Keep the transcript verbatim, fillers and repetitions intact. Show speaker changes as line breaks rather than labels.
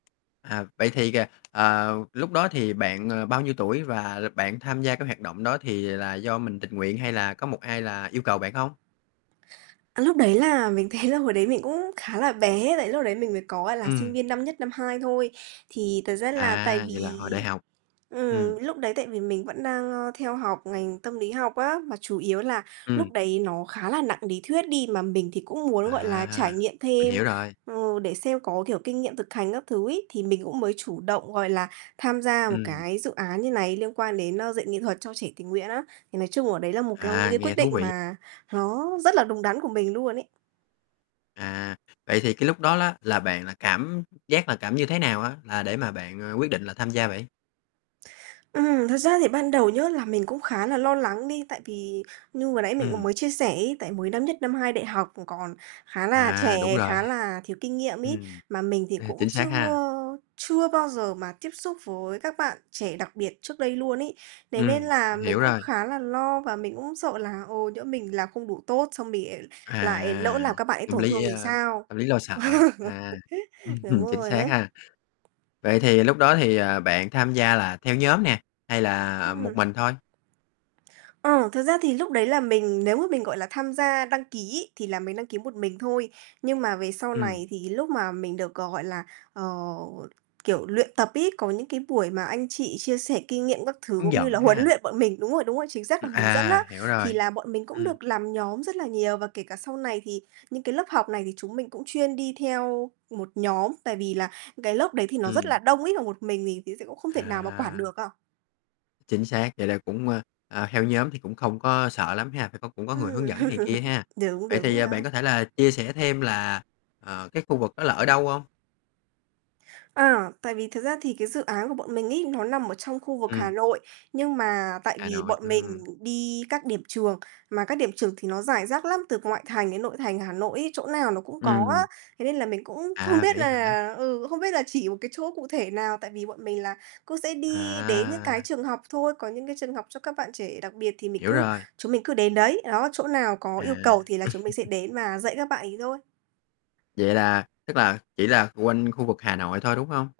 À. Vậy thì, à, ờ, lúc đó thì bạn, ờ, bao nhiêu tuổi và l bạn tham gia cái hoạt động đó thì là do mình tình nguyện, hay là có một ai là yêu cầu bạn hông?
Cái lúc đấy là mình thấy là hồi đấy mình cũng khá là bé tại lúc đấy mình mới có, gọi là, sinh
Ừm.
viên năm nhất, năm hai thôi. Thì thật ra là tại
À,
vì
vậy là hồi đại học. Ừm.
ừm, lúc đấy tại vì mình vẫn đang, ơ, theo học ngành tâm lý học á, mà chủ yếu là
Ừm.
lúc đấy nó khá là nặng ný thuyết đi mà mình thì cũng muốn, gọi là, trải
À.
nghiệm
Mình
thêm,
hiểu rồi.
ừ, để xem có, kiểu, kinh nghiệm thực hành các thứ ấy, thì mình cũng mới chủ động, gọi là, tham gia một
Ừm.
cái dự án như này liên quan đến, a, dạy nghệ thuật cho trẻ tình nguyện á. Thì nói chung ở đấy là một cong những
À,
cái quyết
nghe thú
định
vị.
mà nó rất là
[unintelligible]
đúng đắn của mình luôn ấy.
À. Vậy thì cái lúc đó ló là bạn là cảm giác là cảm như thế nào á là để mà bạn, à, quyết định là tham gia vậy?
Ừm, thật ra thì ban đầu nhớ là mình cũng khá là lo lắng đi, tại vì như vừa nãy mình cũng
Ừm.
mới chia sẻ ấy, tại mới năm nhất, năm hai đại học [unintelligible] còn khá là
À, đúng
trẻ,
rồi.
khá là thiếu kinh nghiệm ấy,
Ừm.
mà mình thì
Ê,
cũng
chính xác
chưa
ha.
chưa bao giờ mà tiếp xúc với các bạn trẻ đặc biệt trước đây luôn ấy. Thế nên
Ừm.
là
Mình
mình
hiểu
cũng
rồi.
khá là lo và mình cũng sợ là, ồ, nhỡ mình làm không đủ tốt, xong mình [unintelligible] lại lỡ
À.
làm các bạn ấy
Tâm
tổn
lý
thương
dễ,
thì
a,
sao?
tâm lý lo sợ á. À.
Đúng
Chính
rồi
xác
á.
ha. Vậy thì lúc đó thì, à, bạn tham gia là theo nhóm nè, hay là, à, một
Ừm.
mình thôi?
Ờ, thực ra thì lúc đấy là mình nếu mà mình, gọi là, tham gia đăng ký ấy thì là mình đăng ký một mình thôi. Nhưng mà về sau
Ừm.
này thì lúc mà mình được, g gọi là, ờ, kiểu, luyện tập ấy, có những cái buổi mà anh chị chia sẻ kinh nghiệm các thứ,
Hướng
cũng như
dẫn
là huấn
ha.
luyện bọn mình. Đúng rồi, đúng rồi, chính xác là
Ừm,
hướng dẫn á.
à, hiểu
Thì
rồi.
là bọn mình cũng
Ừm.
được làm nhóm rất là nhiều và kể cả sau này thì những cái lớp học này thì chúng mình cũng chuyên đi theo một nhóm, tại vì là cái lớp đấy thì nó rất là
Ừm.
đông ấy mà một mình thì thì sẽ cũng không thể nào mà quản
À.
được à.
Chính xác, vậy là cũng, ơ, ờ, theo nhóm thì cũng không có sợ lắm ha, phải có cũng có người
Ừm.
hướng dẫn này kia ha.
Đúng,
Vậy
đúng
thì,
rồi
à,
á.
bạn có thể là chia sẻ thêm là, ờ, cái khu vực đó là ở đâu hông?
À, tại vì thật ra thì cái dự án của bọn mình ấy, nó nằm ở trong khu vực Hà
Ừm.
Nội, nhưng mà tại
Hà
vì
Nội,
bọn mình
ừm.
đi các điểm trường, mà các điểm trường thì nó rải rác lắm, từ ngoại thành đến nội thành Hà Nội ấy, chỗ nào nó cũng có á.
Ừm.
Thế nên là mình cũng không
À,
biết
vậy hả?
là ừ, không biết là chỉ một cái chỗ cụ thể nào, tại vì bọn mình là cũng sẽ đi đến những cái
À!
trường học thôi, có những cái trường học cho các bạn trẻ đặc biệt thì mình
Hiểu
cứ
rồi.
chúng mình cứ đến đấy. Đó, chỗ nào có yêu
À.
cầu thì là chúng mình sẽ đến và dạy các bạn ấy thôi.
Vậy là tức là chỉ là quanh khu vực Hà Nội thôi, đúng hông?